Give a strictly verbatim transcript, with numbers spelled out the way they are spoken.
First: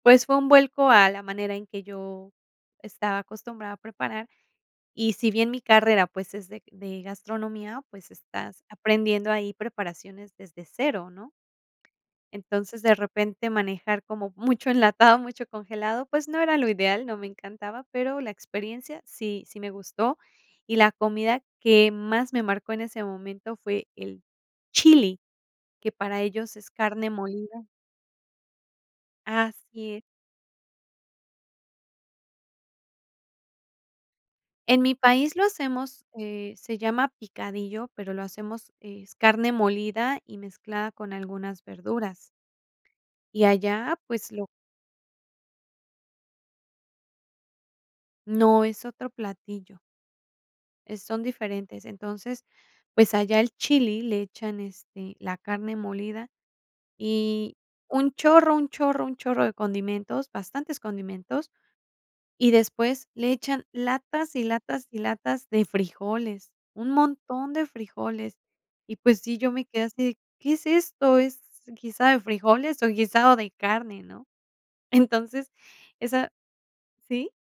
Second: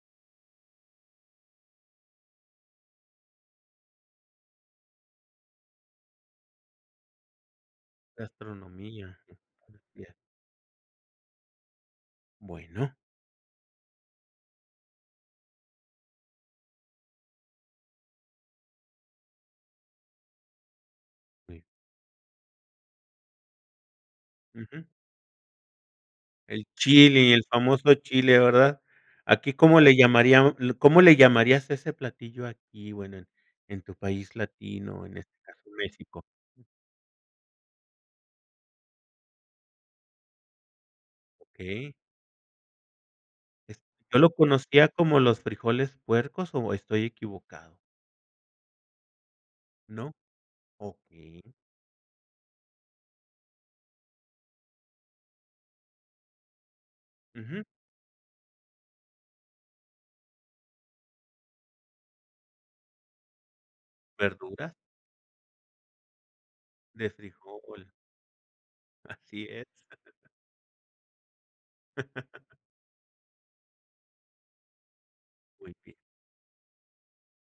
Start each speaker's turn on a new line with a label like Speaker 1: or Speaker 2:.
Speaker 1: Pues, fue un vuelco a la manera en que yo estaba acostumbrada a preparar. Y si bien mi carrera, pues, es de de gastronomía, pues, estás
Speaker 2: Gastronomía.
Speaker 1: aprendiendo ahí
Speaker 2: Así es.
Speaker 1: preparaciones desde cero, ¿no? Entonces,
Speaker 2: Bueno.
Speaker 1: de repente manejar como mucho enlatado, mucho congelado, pues, no era lo ideal, no me encantaba, pero la experiencia sí sí me gustó. Y la comida
Speaker 2: [unintelligible]
Speaker 1: que más me marcó en ese momento fue el
Speaker 2: Ujú.
Speaker 1: chili, que para ellos
Speaker 2: El
Speaker 1: es carne
Speaker 2: chili, el
Speaker 1: molida.
Speaker 2: famoso chile, ¿verdad? ¿Aquí cómo
Speaker 1: Así
Speaker 2: le
Speaker 1: es.
Speaker 2: llamaríam cómo le llamarías a ese platillo aquí, bueno, en en tu país
Speaker 1: En mi
Speaker 2: latino, en este
Speaker 1: país lo
Speaker 2: caso,
Speaker 1: hacemos,
Speaker 2: México?
Speaker 1: eh, se llama picadillo, pero lo hacemos es carne molida y mezclada con algunas
Speaker 2: Okey.
Speaker 1: verduras. Y
Speaker 2: Est
Speaker 1: allá,
Speaker 2: Yo
Speaker 1: pues,
Speaker 2: lo
Speaker 1: lo
Speaker 2: conocía como los frijoles puercos, ¿o estoy equivocado?
Speaker 1: No, es otro platillo.
Speaker 2: ¿No?
Speaker 1: Eh, son
Speaker 2: Okey.
Speaker 1: diferentes. Entonces, pues, allá el chili le echan, este, la carne molida y
Speaker 2: Ujú.
Speaker 1: un chorro, un chorro, un chorro de condimentos, bastantes condimentos, y después le echan latas, y
Speaker 2: ¿Verduras?
Speaker 1: latas, y latas de frijoles, un
Speaker 2: De
Speaker 1: montón de
Speaker 2: frijol.
Speaker 1: frijoles. Y, pues, sí,
Speaker 2: Así
Speaker 1: yo me
Speaker 2: es.
Speaker 1: quedé así de, ¿qué es esto? ¿Es guiso de frijoles o guisado de carne?, ¿no? Entonces,
Speaker 2: Muy bien.
Speaker 1: esa ¿Sí?